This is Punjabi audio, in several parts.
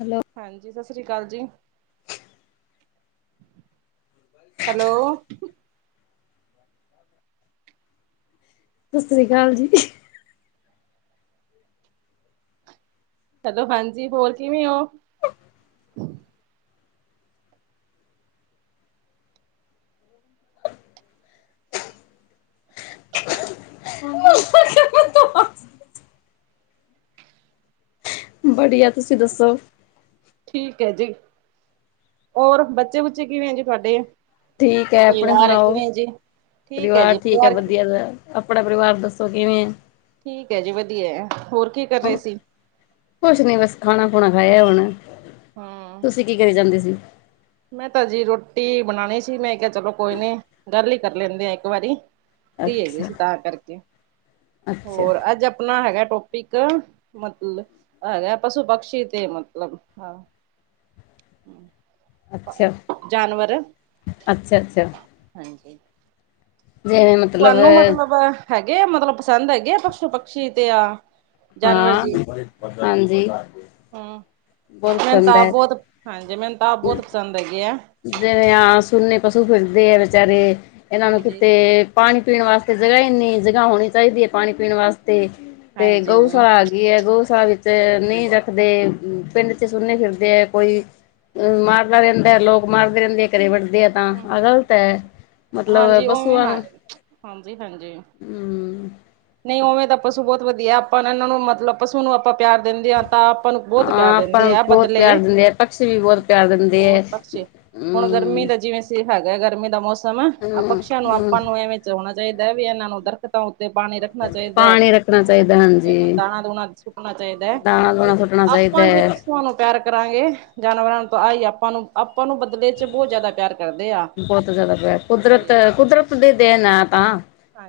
ਹੈਲੋ ਹਾਂਜੀ ਸਤਿ ਸ੍ਰੀ ਅਕਾਲ ਜੀ ਹੈਲੋ ਸਤਿ ਸ੍ਰੀ ਅਕਾਲ ਜੀ ਚਲੋ ਹਾਂਜੀ ਹੋਰ ਕਿਵੇਂ ਹੋ ਬੜੀਆ ਤੁਸੀਂ ਦੱਸੋ ਠੀਕ ਹੈ ਜੀ ਹੋਰ ਬੱਚੇ ਬੁੱਚੇ ਕਿਵੇਂ ਹੈ ਜੀ ਤੁਹਾੱਡੇ ਠੀਕ ਹੈ ਆਪਣੇ ਸੁਣਾਓ ਪਰਿਵਾਰ ਠੀਕ ਹੈ ਵਧੀਆ ਦਾ ਆਪਣਾ ਪਰਿਵਾਰ ਦੱਸੋ ਕਿਵੇਂ ਏ ਠੀਕ ਹੈ ਜੀ ਵਧੀਆ ਹੈ ਹੋਰ ਕੀ ਕਰ ਰਹੇ ਸੀ ਕੁੱਛ ਨੀ ਬੱਸ ਖਾਣਾ ਖੂਣਾ ਖਾਇਆ ਹੁਣ ਹਮ ਤੁਸੀਂ ਕੀ ਕਰੀ ਜਾਂਦੇ ਸੀ ਮੈਂ ਹਜੇ ਰੋਟੀ ਬਣਾਉਣੀ ਸੀ ਮੈਂ ਕਿਹਾ ਚਲੋ ਕੋਈ ਨੀ ਗੱਲ ਹੀ ਕਰ ਲੈਂਦੇ ਆ ਇੱਕ ਵਾਰੀ ਫਰੀ ਹੈਗੇ ਅੱਛਾ ਸੀ ਤਾਂ ਕਰਕੇ, ਅੱਛਾ ਹੋਰ ਅੱਜ ਆਪਣਾ ਹੈਗਾ ਟੋਪਿਕ ਮੱਤਲਬ ਹੈਗਾ ਪਸ਼ੂ ਪਕਸ਼ੀ ਤੇ ਮੱਤਲਬ ਹਾਂ ਅੱਛਾ ਜਾਂਨਵਰ ਅੱਛਾ ਅੱਛਾ ਹਾਂਜੀ ਜਿਵੇਂ ਮਤਲਬ ਤੁਹਾਨੂੰ ਮੱਤਲਬ ਹੈਗੇ ਹੈ ਮਤਲੱਬ ਪਸੰਦ ਹੈਗੇ ਆ ਪਸ਼ੂ ਪਕਸ਼ੀ ਤੇ ਆ ਜਾਨਵਰ ਜੀ ਹਾਂ ਹਾਂਜੀ ਹਮ ਬਹੁਤ ਮੈਨੂੰ ਪਸੰਦ ਤਾਂ ਆਪ ਹੈ ਬਹੁਤ ਹਾਂਜੀ ਮੈਨੂੰ ਤਾਂ ਆਪ ਬਹੁੱਤ ਪਸੰਦ ਹੈਗੇ ਆ ਜਿਵੇਂ ਆ ਸੁਨੇ ਪਸ਼ੂ ਫਿਰਦੇ ਆ ਵਚਾਰੇ ਇਹਨਾਂ ਨੂੰ ਹਾਂਜੀ ਕਿੱਤੇ ਪਾਣੀ ਪੀਣ ਵਾਸਤੇ ਜਗ੍ਹਾ ਇਨੀ ਜਗ੍ਹਾ ਹੋਣੀ ਚਾਹੀਦੀ ਹੈ ਪਾਣੀ ਪੀਣ ਵਾਸਤੇ ਤੇ ਹਾਂਜੀ ਹਮ ਗਊਸ਼ਾਲਾ ਹੇਗੀ ਹੈ ਗਊਸ਼ਾਲਾ ਵਿੱਚ ਨਹੀਂ ਰੱਖਦੇ ਪਿੰਡ ਚ ਸੁਨੇ ਫਿਰਦੇ ਹੈ ਕੋਈ ਮਾਰਦਾ ਰਹਿੰਦਾ ਹੈ ਲੋਕ ਮਾਰਦੇ ਰਹਿੰਦੇ ਆ ਘਰੇ ਵੱਅੜਦੇ ਆ ਤਾਂ ਆਹ ਗ਼ਲਤ ਹੈ ਮੱਤਲਬ ਹਾਂਜੀ ਪਸ਼ੂ ਉਵੇਂ ਆ ਹਾਂ ਨੂੰ ਹਾਂਜੀ ਹਾਂਜੀ ਹਮ ਨਹੀਂ ਉਵੇਂ ਤਾਂ ਪਸ਼ੂ ਬਹੁਤ ਵਧੀਆ ਆਪਾਂ ਇਹਨਾਂ ਨੂੰ ਮੱਤਲਬ ਪਸ਼ੂ ਨੂੰ ਆਪਾਂ ਪਿਆਰ ਦਿੰਦੇ ਹਾਂ ਤਾਂ ਆਪਾਂ ਨੂੰ ਬਹੁਤ ਕਹਿ ਹਾਂ ਆਪਾਂ ਦਿੰਦੇ ਨੂੰ ਆ ਬਹੁਤ ਪਤਲੇ ਪਿਆਰ ਦਿੰਦੇ ਆ ਪਕਸ਼ੀ ਵੀ ਬਹੁਤ ਪਿਆਰ ਦਿੰਦੇ ਹੈ ਬਹੁੱਤ ਪਾਸੇ ਹੁਣ ਗਰਮੀ ਹਮ ਦਾ ਜਿਵੇਂ ਸੀ ਹੈਗਾ ਗਰਮੀ ਦਾ ਮੌਸਮ ਆਹ ਹਮ ਪਕਸ਼ੀਆਂ ਨੂੰ ਹਮ ਆਪਾਂ ਨੂੰ ਇਵੇਂ ਚ ਹੋਣਾ ਚਾਹੀਦਾ ਵੀ ਇਹਨਾਂ ਨੂੰ ਉਧਰ ਕਂਧਾ ਉੱਤੇ ਪਾਣੀ ਰੱਖੋ ਹੋਣਾ ਚਾਹੀਦਾ ਹੈ ਪਾਣੀ ਰੱਖਣਾ ਚਾਹੀਦਾ ਹਾਂਜੀ ਦਾਣਾ ਦੁਣਾ ਸੁੱਟਣਾ ਚਾਹੀਦਾ ਹੈ ਦਾਣਾ ਤੇ ਦੂਣਾ ਸੁੱਟਣਾ ਚਾਹੀਦਾ ਆਪਾਂ ਜੇ ਹੈ। ਪਸ਼ੂਆਂ ਨੂੰ ਪਿਆਰ ਕਰਾਂਗੇ ਜਾਨਵਰਾਂ ਤੋਂ ਆਈ ਆਪਾਂ ਨੂੰ ਆਪਾਂ ਨੂੰ ਬਦਲੇ ਚੱ ਬਹੁੱਤ ਜ਼ਿਆਦਾ ਪਿਆਰ ਕਰਦੇ ਆ ਬਹੁਤ ਜ਼ਿਆਦਾ ਪਿਆਰ ਕੁਦਰਤ ਹਾਂਜੀ ਕੁਦਰਤ ਦੇ ਦੇਨ ਹੈ ਤਾਂ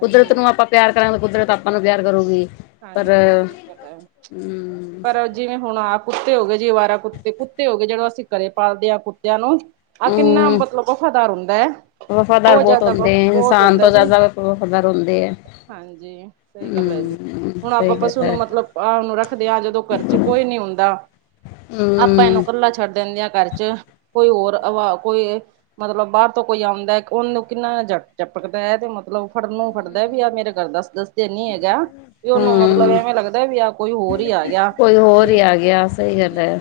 ਕੁਦਰਤ ਨੂੰ ਆਪਾਂ ਪਿਆਰ ਕਰਾਗੇ ਕੁਦਰਤ ਆਪਾਂ ਨੂੰ ਪਿਆਰ ਕਰੂਗੀ ਪਰ ਹਾਂਜੀ ਸਹੀ ਗੱਲ ਹੈ ਹਮ ਪਰ ਜਿਵੇਂ ਹੁਣ ਆਹ ਕੁੱਤੇ ਹੋ ਗਏ ਜੀ ਅਵਾਰਾ ਕੁੱਤੇ ਕੁੱਤੇ ਹੋ ਗਏ ਜਿਹੜੋਂ ਅਸੀਂ ਘਰੇ ਪਾਲਦੇ ਹਾਂ ਕੁੱਤਿਆਂ ਨੂੰ ਆਹ ਕਿੰਨਾ ਹਮ ਮੱਤਲਬ ਵਫ਼ਾਦਾਰ ਹੁੰਦਾ ਹੈ ਵਫ਼ਾਦਾਰ ਬਹੁਤ ਜ਼ਿਆਦਾ ਵ ਹੁੰਦੇ ਹੈ ਬਹੁਤ ਇਨਸਾਨ ਹੁੰਦਾ ਤੋਂ ਜੀ ਜ਼ਿਆਦਾ ਵਫ਼ਾਦਾਰ ਹੁੰਦੇ ਹੈ ਹਾਂਜੀ ਸਹੀ ਗੱਲ ਹੈ ਜੀ ਹਮ ਹੁਣ ਸਹੀ ਆਪਾਂ ਗੱਲ ਪਸ਼ੂ ਹੈ ਨੂੰ ਮੱਤਲਬ ਆ ਓਨੂੰ ਰੱਖਦੇ ਆਂ, ਜਦੋਂ ਘਰ ਚ ਕੋਈ ਨੀ ਹੁੰਦਾ। ਆਪਾਂ ਏਨੂੰ ਹਮ ਕੱਲਾ ਛੱਡ ਦੇਨੇ ਆਂ ਘਰ ਚ ਕੋਈ ਹੋਰ ਆਵਾਰਾ ਕੋਈ ਮੱਤਲਬ ਬਾਰ ਤੋਂ ਕੋਈ ਆਂਦਾ ਐ ਓਨੂੰ ਕਿੰਨਾ ਜ ਜਪਕੱਦਾ ਐ ਤੇ ਮੱਤਲਬ ਫੜਨ ਨੂੰ ਫੜੱਦਾ ਵੀ ਆਹ ਮੇਰੇ ਘਰ ਦੱਸ ਦੱਸ ਦਿਨ ਨੀ ਹੈਗਾ। ਵੀ ਉਹਨੂੰ ਮੱਤਲਬ ਹਮ ਐਵੇਂ ਲੱਗਦਾ ਵੀ ਆਹ ਕੋਈ ਹੋਰ ਹੀ ਆ ਗਿਆ ਕੋਈ ਹੋਰ ਤੇ ਹੀ ਆ ਗਿਆ ਸਹੀ ਗੱਲ ਹਾਂਜੀ ਹੈ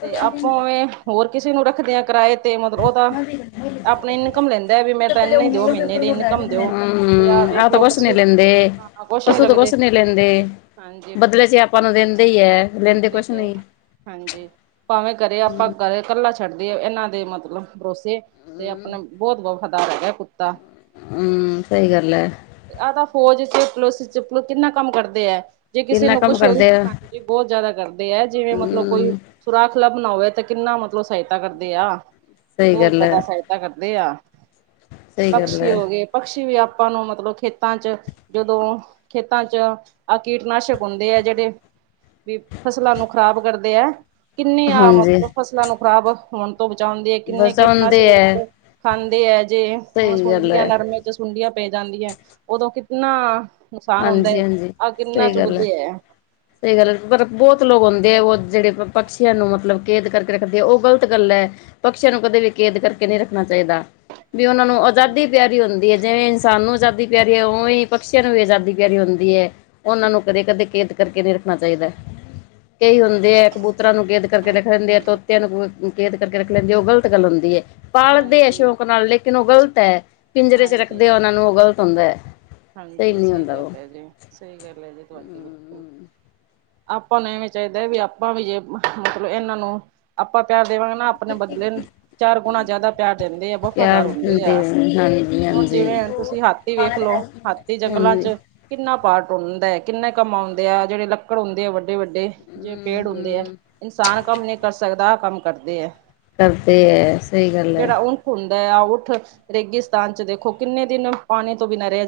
ਤੇ ਆਪਾਂ ਵੀ ਹੋਰ ਕਿਸੇ ਨੂੰ ਰੱਖਦੇ ਆਂ ਕਿਰਾਏ ਤੇ ਮੱਤਲਬ ਉਹ ਤਾਂ ਆਪਨੀ ਇਨਕਮ ਲੈਂਦਾ, ਵੀ ਮੇਰੇ ਤਾਂ ਇਹਨੇ ਦਿਓ ਮਹੀਨੇ ਦੀ ਇਨਕਮ। ਦਿਓ ਤੇ ਆ ਹਮ ਵੇਖ ਆਹ ਤਾਂ ਲਓ ਕੁਛ ਨੀ ਪਸ਼ੂ ਲੈਂਦੇ ਆ ਕੁਛ ਨੀ ਲੱਗਦੇ। ਲੈਂਦੇ, ਹਾਂਜੀ ਬਦਲੇ ਚ ਆਪਾਂ ਨੂੰ ਦੇਂਦੇ ਹੀ ਐ ਲੈਂਦੇ ਦਿੰਦੇ ਕੁਛ ਹੀ ਹੈ ਨੀ। ਹਾਂਜੀ, ਭਾਵੇਂ ਘਰੇ ਆਪਾਂ ਗੱਲ ਕੱਲਾ ਛੱਡ ਦਈਏ ਏਨਾਂ ਦੇ ਮਤਲਬ ਭਰੋਸੇ ਤੇ ਆਪਣੇ ਬਹੋਤ ਵਫ਼ਾਦਾਰ ਹੈਗਾ ਕੁੱਤਾ। ਹੂੰ, ਸਹੀ ਗੱਲ ਐ। ਆਹ ਤਾਂ ਫੌਜ ਚ, ਪੁਲਿਸ ਚ [unintelligible] ਕਿੰਨਾ ਕੰਮ ਕਰਦੇ ਐ। ਜੇ ਕਿਸੇ ਕਿੰਨਾ ਨੂੰ ਕੰਮ ਕੁਛ, ਕਰਦੇ ਆ ਹਾਂਜੀ ਬੋਤ ਜਾਦਾ ਕਰਦੇ ਹੈ ਜਿਵੇਂ ਮਤਲਬ ਕੋਈ ਹਮ ਸੁਰਾਖ ਲੱਭਣਾ ਹੋਵੇ ਤੇ ਕਿੰਨਾ ਮਤਲਬ ਸਹਾਇਤਾ ਕਰਦੇ ਆ, ਸਹੀ ਬੋਤ ਗੱਲ ਹੈ ਜਾਦਾ ਫਾਇਦਾ ਤਾ ਕਰਦੇ ਆ, ਸਹੀ ਗੱਲ ਪਕਸ਼ੀ ਹੈ ਹੋ ਗੇ। ਪਕਸ਼ੀ ਵੀ ਆਪਾਂ ਨੂੰ ਮਤਲਬ ਖੇਤਾਂ ਚ ਜਦੋਂ ਖੇਤਾਂ ਚ ਆਹ ਕੀਟਨਾਸ਼ਕ ਹੁੰਦੇ ਆ ਜਿਹੜੇ ਵੀ ਫਸਲਾਂ ਨੂੰ ਖ਼ਰਾਬ ਕਰਦੇ ਐ। ਕਿੰਨੀ ਆ ਹਾਂਜੀ ਮਤਲਬ ਫਸਲਾਂ ਨੂੰ ਖਰਾਬ ਹੋਣ ਤੋਂ ਬਚਾਉਣ ਦੀ ਐ ਕਿੰਨੇ ਕੀਟਨਾਸ਼ਕ ਵਸਾਉਂਦੇ ਹੈ ਖਾਂਦੇ ਐ ਜੇ ਹੁਣ ਸਹੀ ਗੱਲ ਸੁੰਡੀਆਂ ਹੈ ਨਰਮੇ ਚ ਸੁੰਡੀਆਂ ਪੈ ਜਾਂਦੀ ਐ ਉਦੋਂ ਕਿਤਨਾ ਨੁਕਸਾਨ ਹੁੰਦਾ ਹਾਂਜੀ ਹੈ, ਹਾਂਜੀ ਆਹ ਕਿੰਨਾ ਸਹੀ ਗੱਲ ਚੁੱਕਦੇ ਹੈ ਐ। ਸਹੀ ਗੱਲ ਪਰ ਬਹੁਤ ਲੋਕ ਹੁੰਦੇ ਐ ਉਹ ਜਿਹੜੇ ਪਕਸ਼ੀਆਂ ਨੂੰ ਮਤਲਬ ਕੈਦ ਕਰਕੇ ਰੱਖਦੇ, ਓ ਗਲਤ ਗੱਲ ਐ। ਪਕਸ਼ੀਆਂ ਨੂੰ ਕਦੇ ਵੀ ਕੇੇਦ ਕਰਕੇ ਨਹੀਂ ਰੱਖਣਾ ਚਾਹੀਦਾ ਵੀ ਉਹਨਾਂ ਨੂੰ ਆਜ਼ਾਦੀ ਹਾਂਜੀ। ਪਿਆਰੀ ਹੁੰਦੀ ਐ, ਜਿਵੇਂ ਇਨਸਾਨ ਨੂੰ ਆਜ਼ਾਦੀ ਪਿਆਰੀ ਐ ਉਵੇਂ ਪਕਸੀਆਂ ਨੂੰ ਵੀ ਆਜ਼ਾਦੀ ਦੀ ਪਿਆਰੀ ਹੁੰਦੀ ਹੈ ਉਹਨਾਂ ਨੂੰ ਕਦੇ ਕਦੇ ਕੇਦ ਕਰਕੇ ਨਹੀਂ ਰੱਖਣਾ ਚਾਹੀਦਾ। ਕਈ ਹੁੰਦੇ ਐ ਕਬੂਤਰਾਂ ਨੂੰ ਗੇਦ ਕਰਕੇ ਰੱਖ ਦੇਂਦੇ ਐ ਤੋ ਹਾਂਜੀ [unintelligible] ਕੇਦ ਕਰਕੇ ਰੱਖ ਲੈਂਦੀ ਉਹ ਗ਼ਲਤ ਗੱਲ ਹੁੰਦੀ ਐ, ਪਾਲਦੇ ਐ ਹਾਂਜੀ ਸ਼ੌਕ ਨਾਲ ਲੇਕਿਨ ਉਹ ਗ਼ਲਤ ਐ। ਪਿੰਜਰੇ ਚ ਹਾਂਜੀ ਰੱਖਦੇ ਓਨਾ ਨੂੰ ਉਹ ਗ਼ਲਤ ਹੁੰਦਾ ਐ। ਹਾਂਜੀ ਸਹੀ ਗੱਲ ਐ ਜੀ, ਸਹੀ ਗੱਲ ਹੈ ਜੀ ਤੁਹਾਡੀ। ਆਪਾਂ ਨੂੰ ਇਵੇਂ ਚਾਹੀਦਾ ਵੀ ਆਪਾਂ ਵੀ ਜੇ ਮਤਲਬ ਏਨਾਂ ਨੂੰ ਆਪਾਂ ਪਿਆਰ ਦੇਵਾਂਗੇ ਨਾ, ਆਪਣੇ ਬਦਲੇ ਨੂੰ ਚਾਰ ਗੁਣਾ ਜਿਆਦਾ ਪਿਆਰ ਦਿੰਦੇ ਆ ਪਿਆਰ ਵਫ਼ਾਦਾਰ ਹੁੰਦੇ ਦਿੰਦੇ ਆ। ਹਨ। ਹਾਂਜੀ ਹੁਣ ਹਾਂਜੀ ਜਿਵੇਂ ਤੁਸੀਂ ਹਾਥੀ ਵੇਖ ਲੋ। ਹਾਥੀ ਜੰਗਲਾਂ ਹਾਂਜੀ ਚ ਹਮ ਕਿੰਨਾ ਭਾਰ ਡੂੰਦਾ ਐ ਕਿੰਨੇ ਕੰਮ ਆਉਂਦੇ ਆ ਜਿਹੜੇ ਲੱਕੜ ਹੁੰਦੇ ਆ ਵੱਡੇ ਵੱਡੇ-ਵੱਡੇ ਜਿਵੇਂ ਪੇੜ ਹੁੰਦੇ ਐ, ਹਮ ਇਨਸਾਨ ਕੰਮ ਨਹੀਂ ਕਰ ਸਕਦਾ ਕੰਮ ਕਰਦੇ ਐ। ਕਰਦੇ ਐ, ਸਹੀ ਗੱਲ ਐ। ਹੁੰਦਾ ਆ ਊਠ ਰੇਗਿਸਤਾਨ ਚ ਦੇਖੋ ਕਿੰਨੇ ਦਿਨ ਪਾਣੀ ਤੋਂ ਬਿਨਾ ਰਹ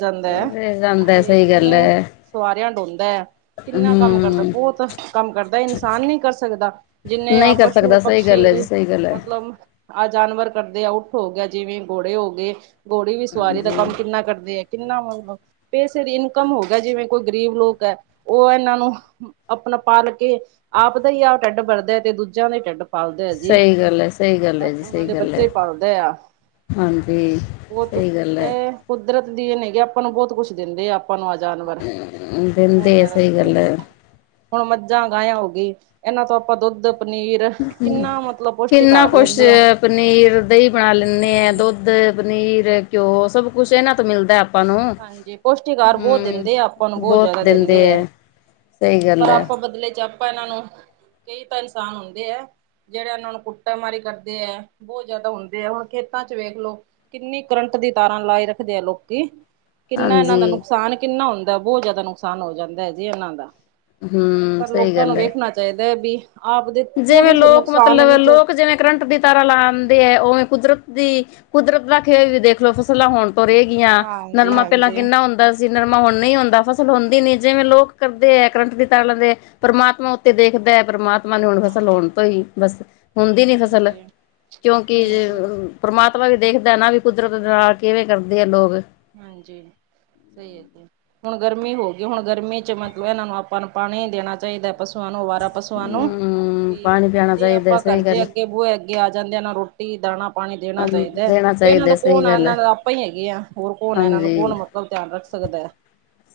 ਰਹ ਜਾਂਦਾ ਐ, ਸਹੀ ਗੱਲ ਐ। ਸਵਾਰਿਆਂ ਡੋਂਦਾ ਹੈ, ਕਿੰਨਾ ਕੰਮ ਕਰਦਾ, ਬੋਤ ਕੰਮ ਕਰਦਾ ਇਨਸਾਨ ਨੀ ਕਰ ਸਕਦਾ। ਜਿੰਨੇ ਆ ਨਹੀਂ ਕਰ ਸਕਦਾ ਸਹੀ ਗੱਲ ਹੈ ਜੀ ਪਸ਼ੂ-ਪਕਸ਼ੀ ਸਹੀ ਗੱਲ ਹੈ ਮਤਲਬ ਆਹ ਜਾਨਵਰ ਕਰਦੇ ਆ, ਊੱਠ ਹੋ ਗਿਆ ਜਿਵੇਂ, ਘੋੜੇ ਹੋ ਗਏ, ਘੋੜੇ ਵੀ ਸਵਾਰੀ ਦਾ ਹਾਂਜੀ ਕੰਮ ਕਿੰਨਾ ਕਰਦੇ ਐ। ਕਿੰਨਾ ਮਤਲਬ ਪੈਸੇ ਦੀ ਇਨਕਮ ਹੋ ਗਿਆ, ਜਿਵੇਂ ਕੋਈ ਗਰੀਬ ਲੋਕ ਐ ਓ ਏਨਾਂ ਨੂੰ ਆਪਣਾ ਪਾਲ ਕੇ ਆਪ ਦਾ ਹੀ ਆਪ ਹੀ ਢਿੱਡ ਵਰਦਾ ਤੇ ਦੂਜਿਆਂ ਦਾ ਢਿੱਡ ਪਾਲਦੇ ਐ ਜੀ, ਸਹੀ ਗੱਲ ਹੈ ਸਹੀ ਗੱਲ ਹੈ ਜੀ ਓਨਾਂ ਸਹੀ ਦੇ ਗੱਲ ਬੱਚੇ ਹੈ ਹੀ ਪਲਦੇ ਆ। ਹਾਂਜੀ ਬਹੁਤ ਸਹੀ ਗੱਲ ਐ। ਇਹ ਕੁਦਰਤ ਦੀ ਇਹ ਨੇਗੇ ਆਪਾਂ ਨੂੰ ਬਹੁਤ ਕੁਛ ਦੇਂਦੇ ਆ। [unintelligible] ਜਾਨਵਰ ਬੋਤ ਦਿੰਦੇ ਹੈ ਜਿਆਦਾ ਸਹੀ ਦੇਂਦੇ। ਗੱਲ ਹੈ ਹੁਣ ਮੱਝਾਂ ਗਾਇ ਹੋ ਗੀ, ਏਨਾਂ ਤੋਂ ਆਪਾਂ ਦੁੱਧ ਪਨੀਰ [unintelligible] ਕਿੰਨਾ ਮਤਲਬ ਪੌਸ਼ਟਿਕ ਕਿੰਨਾ ਆਹਾਰ ਕੁਛ ਲੈਂਦੇ ਆ ਪਨੀਰ, ਦਹੀਂ ਬਣਾ ਲੈਣੇ ਆ ਹਾਂਜੀ ਦੁੱਧ ਧ ਪਨੀਰ ਘਿਓ ਸਭ ਕੁੱਛ ਇਹਨਾਂ ਤੋਂ ਮਿਲਦਾ। ਨੂੰ ਹਾਂਜੀ, ਪੋਸ਼ਟੀਕਾਰ ਬਹੁਤ ਦਿੰਦੇ ਆ ਅਪਾਂ ਨੂੰ ਬੌਤ ਜੈਦਾ ਦਿੰਦੇ ਐ। ਸਹੀ ਗੱਲ ਪਰ ਐ, ਆਪਾਂ ਬਦਲੇ ਚ ਆਪਾਂ ਇਹਨਾਂ ਨੂੰ, ਕਈ ਤਾਂ ਇਨਸਾਨ ਹੁੰਦੇ ਐ। ਜੇੜੇ ਇਹਨਾਂ ਨੂੰ ਕੁੱਟਾ ਮਾਰੀ ਕਰਦੇ ਐ, ਬੌਤ ਜੈਦਾ ਹੁੰਦੇ ਐ, ਹੁਣ ਖੇਤਾਂ ਚ ਵੇਖ ਲੋ। ਕਿੰਨੀ ਕਰੰਟ ਦੀ ਤਾਰਾਂ ਲਾਈ ਰੱਖਦੇ ਆ ਲੋਕੀ। ਕਿੰਨਾ ਏਨਾਂ ਦਾ ਹਾਂਜੀ ਨੁਕਸਾਨ ਕਿੰਨਾ ਹੁੰਦਾ, ਬੋਤ ਜਾਦਾ ਨੁਕਸਾਨ ਹੋ ਜਾਂਦਾ ਹੈ ਜੀ ਏਨਾਂ ਦਾ। ਹੂੰ ਪਰ ਸਹੀ ਲੋਕਾਂ ਨੂੰ ਗੱਲ ਐ। ਵੇਖਣਾ ਚਾਈਦਾ ਬੀ ਜਿਵੇਂ ਲੋਕ ਮਤਲਬ ਲੋਕ ਜਿਵੇਂ ਕਰੰਟ ਦਿ ਤਾਰਾ ਲਾਂਦੇ ਏ ਉਵੇਂ ਕੁਦਰਤ ਦੀ ਕੁਦਰਤ ਦਾ ਖੇਲ ਵੀ ਦੇਖਲੋ ਫਸਲਾਂ ਹੋਣ ਤੁਰੇ ਗੀਆਂ ਹਾਂਜੀ ਨਰਮਾ ਪੇਲਾਂ ਹਾਂਜੀ ਕਿੰਨਾ ਹੁੰਦਾ ਜੀ ਨਰਮਾ ਹੁਨ ਨੀ ਹੁੰਦਾ ਫਸਲ ਹੁੰਦੀ ਨੀ ਜਿਵੇਂ ਲੋਕ ਕਰਦੇ ਏ ਕਰੰਟ ਦੀ ਤਾਰਾ ਲਾਂਦੇ ਐ। ਪਰਮਾਤਮਾ ਉੱਤੇ ਦੇਖਦੇ ਪਰਮਾ ਤਮਾ ਨੂੰ ਹੁਣ ਫਸਲ ਹੋਣ ਤੋਂ ਈ ਬਸ ਹੁੰਦੀ ਨੀ ਫਸਲ ਹਾਂਜੀ ਕਿਉਂਕਿ ਹਾਂਜੀ [unintelligible] ਪਰਮਾਤਮਾ ਵੀ ਦੇਖਦਾ ਏ ਨਾ ਵੀ ਕੁਦਰਤ ਦੇ ਨਾਲ ਕਿਵੇਂ ਕਰਦੇ ਆ ਲੋਕ ਹਾਂਜੀ, ਸਹੀ ਏ ਜੀ਼ ਹੁਨ ਗਰਮੀ ਹੋ ਗਈ ਹੁਨ ਗਰਮੀ ਚ ਮਤਲਬ ਇਹਨਾਂ ਨੂੰ ਆਪਾਂ ਨੂੰ ਪਾਨੀ ਦੇਨਾ ਚਾਈਦਾ ਪਸੂਆਂ ਨੂੰ ਅਵਾਰਾ ਪਸੂਆਂ ਨੂੰ। ਹਮ ਪਾਣੀ ਪਿਆਣਾ ਜੇ ਚਾਹੀਦਾ ਆਪਾਂ ਸਹੀ ਕਰਜੇ ਗੱਲ ਅੱਗੇ ਹੈ ਬੂਏ ਅੱਗੇ ਆ ਜਾਂਦੇ ਆ ਨਾ ਰੋਟੀ ਦਾਨਾ ਪਾਨੀ ਦੇਨਾ ਚਾਈਦਾ ਐ ਦੇਣਾ ਇਹਨਾਂ ਚਾਹੀਦਾ ਦਾ ਸਹੀ ਕੌਣ ਆ ਗੱਲ ਇਹਨਾਂ ਹੈ ਤਾਂ ਆਪਾਂ ਈ ਹੈਗੇ ਆ ਹੋਰ ਕੌਣ ਇਹਨਾਂ ਨੂੰ ਕੌਣ ਹਾਂਜੀ ਮਤਲਬ ਧਿਆਨ ਰੱਖ ਸਕਦਾ,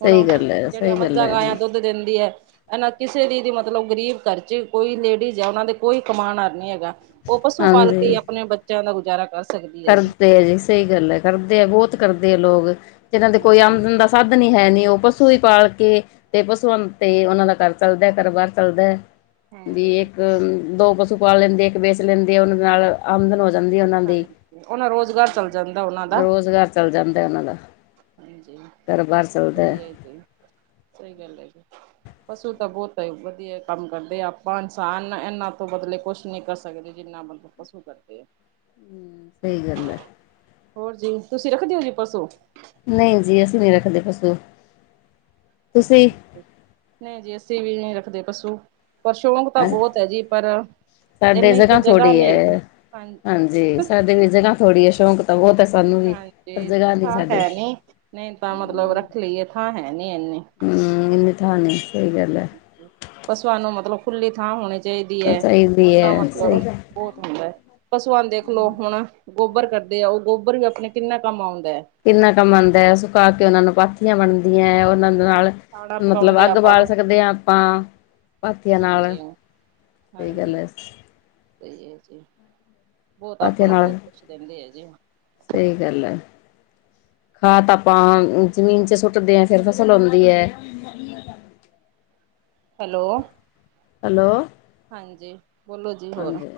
ਹੁਣ ਸਹੀ ਗੱਲ ਹੈ ਜਿਹੜੀਆਂ ਸਹੀ ਗੱਲ ਮੱਝਾਂ ਹੈ ਗਾਇਆ ਜੀ ਦੁ ਦੁਧ ਦਿੰਦੀ ਐ। ਇਹਨਾ ਕਿਸੇ ਦੀ ਵੀ ਮਤਲਬ ਗਰੀਬ ਘਰ ਚ ਕੋਈ ਲੇਡੀਜ਼ ਏ ਉਨਾ ਦੇ ਕੋਈ ਕਮਾਣ ਆਲ ਨੀ ਐਗਾ ਓ ਪਸ਼ੂ ਪਾਲ ਕੇ ਈ ਹਾਂਜੀ ਅਪਣੇ ਬੱਚਿਆਂ ਦਾ ਗੁਜ਼ਾਰਾ ਕਰ ਸਕਦੀ ਹੈ ਕਰਦੇ ਏ ਜੀ ਸਈ ਗੱਲ ਏ, ਕਰਦੇ ਆ ਬੋਤ ਕਰਦੇ ਆ ਲੋਕ, ਜਿਹਨਾਂ ਦੇ ਕੋਈ ਹਾਂਜੀ ਆਮਦਨ ਦਾ ਸਾਧਣ ਈ ਹੈ ਨੀ ਉਹ ਪਸੂ ਹੀ ਪਾਲ ਕੇ ਤੇ ਪਸ਼ੂਆਂ ਤੇ ਉਹਨਾਂ ਦਾ ਘਰ ਚੱਲਦਾ ਘਰਬਾਰ ਚੱਲਦਾ। ਵੀ ਹਾਂਜੀ ਇੱਕ ਦੋ ਪਸੂ ਪਾ ਲੈਂਦੇ‌ਐ, ਇੱਕ ਵੇਚ ਲੈਂਦੇ ਆ ਉਨਾਂ ਦੇ ਨਾਲ ਆਮਦਨ ਜਾਂਦੀ ਉਨਾਂ ਦੀ, ਹਾਂਜੀ ਉਹਨਾਂ ਰੋਜ਼ਗਾਰ ਚੱਲ ਜਾਂਦਾ ਉਹਨਾਂ ਦਾ ਰੋਜ਼ਗਾਰ ਚੱਲ ਜਾਂਦਾ ਉਨਾਂ ਦਾ ਘਰਬਾਰ ਚਲਦਾ। ਸਈ ਗੱਲ ਏ ਜੀ। [inaudible] ਪਸੂ ਤਾਂ ਬੌਤ [unintelligible] ਵਦੀਆ ਕੰਮ ਕਰਦੇ ਅਪਾਂ ਇਨਸਾਨ ਇਹਨਾਂ ਤੋਂ ਬਦਲੇ ਕੁਛ ਨੀ ਕਰ ਸਕਦੇ ਜਿੰਨਾ ਮਤਲਬ ਪਸੁ ਕਰਦੇ ਐ। ਸਈ ਗੱਲ ਐ। ਹੋਰ ਜੀ, ਤੁਸੀਂ ਰੱਖਦੇ ਓ ਜੀ ਪਸੁ ਨਈ ਜੀ ਅਸੀਂ ਨੀ ਰੱਖਦੇ ਪਸੂ ਤੁਸੀਂ ਨਈ ਜੀ ਅੱਸੀ ਵੀ ਨੀ ਰੱਖਦੇ ਪਸੂ। ਪਰ ਸ਼ੌਕ ਤਾਂ ਬੌਤ ਏ ਜੀ ਪਰ ਇਨੀ ਤਾਂ ਜਗ੍ਹਾ ਨੀ ਹੈ ਹਾਂਜੀ। ਸਾਡੇ ਵੀ ਜਗਾ ਥੋੜੀ ਐ ਸ਼ੌਕ ਓ ਤੇ ਸਾਨੂੰ ਵੀ ਪਰ ਹਾਂਜੀ, ਜਗ੍ਹਾ ਨਹੀਂ ਥਾਂ ਸਾਡੇ ਹੈ ਨੀ, ਨਈ ਤਾਂ ਮਤਲਬ ਰੱਖ ਲਈਏ, ਥਾਂ ਹੈ ਨੀ ਇਨੀ ਹੂੰ, ਇਨੀ ਥਾਂ ਨਈ, ਸਈ ਗੱਲ ਐ। ਪਸੂਆਂ ਨੂੰ ਮਤਲਬ ਖੁੱਲੀ ਥਾਂ ਹੋਨੀ ਚਾਇਦੀ ਏ ਸਈ ਪਸੂਆ ਨੂੰ ਦੇਖਲਓ ਹੁਣ ਗੋਬਰ ਕਰਦੇ ਆ, ਓ ਗੋਬਰ ਵੀ ਅਪਣੇ ਕਿੰਨਾ ਕੰਮ ਆਉਂਦਾ। ਕਿੰਨਾ ਕੰਮ ਆਂਦਾ, ਸੁਕਾ ਕੇ ਉਨਾਂ ਨੂੰ ਪਾਥ ਥੀਆ ਬਣਦੀਆਂ ਐ, ਉਹਨਾਂ ਦੇ ਹਾਂਜੀ ਨਾਲ ਖਾਣਾ ਮਤਲਬ ਪਕਾਉਂਦੇ ਅੱਗ ਆਪਾਂ ਬਾਲ ਸਕਦੇ ਆ ਅਪਾਂ। ਪਾਥੀਆਂ ਨਾਲ, ਹਾਂਜੀ ਸਈ ਗੱਲ ਹਾਂਜੀ ਐ। ਸਹੀ ਏ ਜੀ, ਬੌਤ ਆਪਾਂ ਨੂੰ ਬੌਤ ਕੁਛ ਦੇਂਦੇ ਏ ਜੀ। ਸਈ ਗੱਲ ਐ, ਖਾਤ ਆਪਾਂ ਜ਼ਮੀਨ ਚ ਸੁੱਟਦੇ ਆ ਫਿਰ ਫਸਲ ਹੁੰਦੀ ਏ [inaudible] ਹੈਲੋ ਹੈਲੋ ਹਾਂਜੀ ਬੋਲੋ ਜੀ ਹੋਰ ਹਾਂਜੀ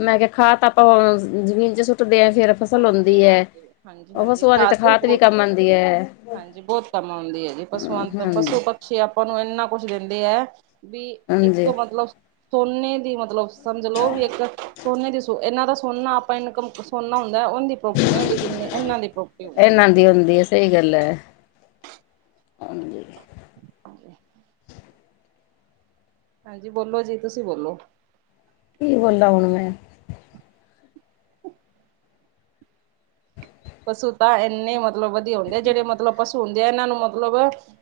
ਮੈਂ ਕਿਆ ਖਾ ਤਾਂ ਆਪਾਂ ਜ਼ਮੀਨ ਚ ਸੁੱਟਦੇ ਅ ਫੇਰ ਫ਼ਸਲ ਹੁੰਦੀ ਹਾਂਜੀ ਐ, ਹਾਂਜੀ ਹਾਂਜੀ ਉਹ ਤੋਂ ਹਾਂਜੀ ਸੂਆਂ ਦੀ ਘਰ ਤੇ ਦਾ ਹੀ ਖਾਦ ਵੀ ਬਹੁਤ ਕੰਮ ਆਂਦੀ ਐ। ਹਾਂਜੀ ਬਹੁਤ ਕੰਮ ਆਂਦੀ ਐ ਜੀ, ਪਸੂਆਂ ਪੂ ਹਾਂਜੀ ਪਿੱਛੇ ਆਪਾਂ ਨੂੰ ਇੰਨਾ ਕੁਛ ਦਿੰਦੇ ਐ, ਵੀ ਇੱਕ ਹਾਂਜੀ। ਮਤਲਬ ਸੋਨੇ ਦੀ ਮਤਲਬ। ਸਮਝ ਲਓ ਵੀ ਇੱਕ ਸੋਨੇ ਦੀ ਸ ਇਹਨਾਂ ਦਾ ਸੋਨਾ, ਆਪਾਂ ਇਨਕਮ ਸੋਨਾ ਹੁੰਦਾ ਉਹ ਦੀ ਪ੍ਰੋਪਰਟੀ ਨਹੀਂ ਹੁੰਦੀ, ਜਿੰਨੀ ਇਹਨਾਂ ਦੀ ਪ੍ਰੋਪਰਟੀ ਹੁੰਦੀ ਐ। [unintelligible] ਸਹੀ ਗੱਲ ਐ। ਹਾਂਜੀ। ਹਾਂਜੀ ਬੋਲੋ ਜੀ, ਤੁਸੀਂ ਬੋਲੋ। ਕੀ ਬੋਲਾਂ ਹੁਣ ਮੈਂ। ਪਸ਼ੂ ਤਾਂ ਇੰਨੇ ਮਤਲਬ ਵਧੀਆ ਹੁੰਦੇ ਆ, ਜਿਹੜੇ ਮਤਲਬ ਪਸ਼ੂ ਹੁੰਦੇ ਆ ਇਹਨਾਂ ਨੂੰ ਮਤਲਬ।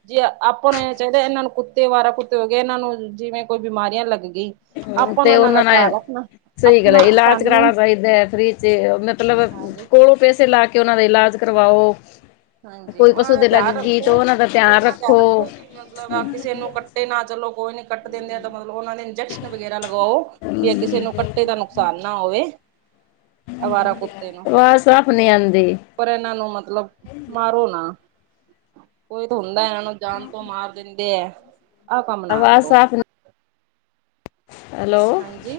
ਜੇ ਆਪਾਂ ਨੂੰ ਚਾਹੀਦਾ, ਇਹਨਾਂ ਨੂੰ ਕੁੱਤੇ ਅਵਾਰਾ ਕੁੱਤੇ ਹੋ ਗਏ, ਇਹਨਾਂ ਨੂੰ ਜਿਵੇਂ ਕੋਈ ਬਿਮਾਰੀਆਂ ਲੱਗ ਗਈ। ਆਪਾਂ ਨੂੰ ਤੇ ਇਹਨਾਂ ਦਾ ਉਹਨਾਂ ਨੇ ਧਿਆਨ ਰੱਖਣਾ। ਸਹੀ ਗੱਲ ਐ, ਆਪਣਾ ਇਲਾਜ ਸਾਨੂੰ ਕਰਾਉਣਾ ਚਾਹੀਦਾ ਐ ਫ੍ਰਰੀ ਚ‌, ਮਤਲਬ ਹਾਂਜੀ ਕੋਲੋਂ ਪੈਸੇ ਲਾ ਕੇ। ਕਿ ਉਹਨਾਂ ਦਾ ਇਲਾਜ ਕਰਵਾਓ। ਹਾਂਜੀ, ਕੋਈ ਉਹਨਾਂ ਪਸੂ ਦਾ ਦੇ ਧਿਆਨ ਲੱਗਗੀ ਤਾਂ ਰੱਖੋ ਉਹਨਾਂ ਦਾ ਵੀ, ਇਹਨਾਂ ਧਿਆਨ ਰੱਖੋ ਵੀ ਮਤਲਬ ਕਿਸੇ ਨੂੰ ਕੱ ਨਾ ਚਲੋ [unintelligible] ਕੱਟ ਦਿੰਦੇ ਆ ਤਾਂ ਮਤਲਬ ਉਹਨਾਂ ਦੇ ਇੰਜੈਕਸ਼ਨ ਵਗੈਰਾ ਲਗਾਓ, ਵੀ ਕਿਸੇ ਨੂੰ ਕੱਟੇ ਤਾਂ ਨੁਕਸਾਨ ਨਾ ਹੋਵੇ। ਅਵਾਰਾ ਕੁੱਤੇ ਨੂੰ ਅਵਾਜ਼ ਸਾਫ਼ ਨਹੀਂ ਆਂਦੀ। ਪਰ ਇਹਨਾਂ ਨੂੰ ਮਤਲਬ ਮਾਰੋ ਨਾ। ਕੋਈ ਤਾਂ ਹੁੰਦਾ ਇਹਨਾਂ ਨੂੰ ਜਾਣ ਤੋਂ ਮਾਰ ਦਿੰਦੇ ਏ, ਆਹ ਕੰਮ ਨਾ ਆਵਾਜ਼ ਕਰੋ। ਸਾਫ਼ ਹੈਲੋ, ਹਾਂਜੀ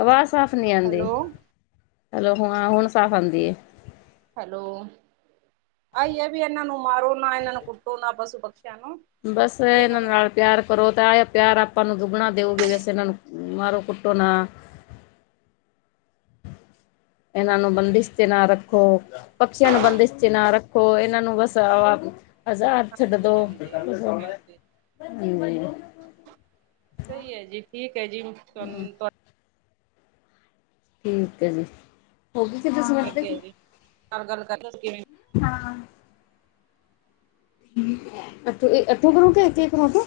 ਅਵਾਜ਼ ਸਾਫ਼ ਨੀ ਆਂਦੀ। ਹੈਲੋ ਹੈਲੋ, ਹਾਂ ਹੁਣ ਸਾਫ਼ ਆਂਦੀ ਏ। ਹੈਲੋ, ਆਹੀਏ ਵੀ ਇਹਨਾਂ ਨੂੰ ਮਾਰੋ ਨਾ, ਇਹਨਾਂ ਨੂੰ ਕੁੱਟੋ ਨਾ‌, ਪਸ਼ੂ ਪਖਸ਼ੀਆਂ ਨੂੰ। ਬਸ ਵੀ ਇਹਨਾਂ ਦਾ ਨਾਲ ਧਿਆਨ ਪਿਆਰ ਕਰੋ, ਤਾਂ ਆ ਪਿਆਰ ਆਪਾਂ ਨੂੰ ਦੁੱਗਣਾ ਰੱਖੋ ਦਿਓਗੇ ਹਾਂਜੀ ਵੈਸੇ ਇਹਨਾਂ ਨੂੰ। ਮਾਰੋ ਕੁੱਟੋ ਨਾ। ਇਹਨਾਂ ਨੂੰ ਬੰਦਿਸ਼ ਤੇ ਨਾ ਰੱਖੋ। ਪਕਸ਼ੀਆਂ ਨੂੰ ਬੰਦਿਸ਼ ਚ ਨਾ ਰੱਖੋ, ਇਹਨਾਂ ਨੂੰ ਬਸ ਹਵਾ। ਆਜ਼ਾਦ ਛੱਡ ਹਾਂਜੀ ਦੋ। ਹਾਂਜੀ ਹਾਂਜੀ ਸਹੀ ਐ ਜੀ, ਠੀਕ ਐ ਜੀ, ਤੂ ਠੀਕ ਐ ਜੀ। [unintelligible] ਅੱਗੇ ਜੀ, ਨਾਲ ਗੱਲ ਕਰ ਲਓ ਕਿਵੇਂ ਹਾਂ। ਇਥੋ, ਇਥੋ ਕਰੋਗੇ ਇੱਥੇ ਕਰੋ ਤੋਂ।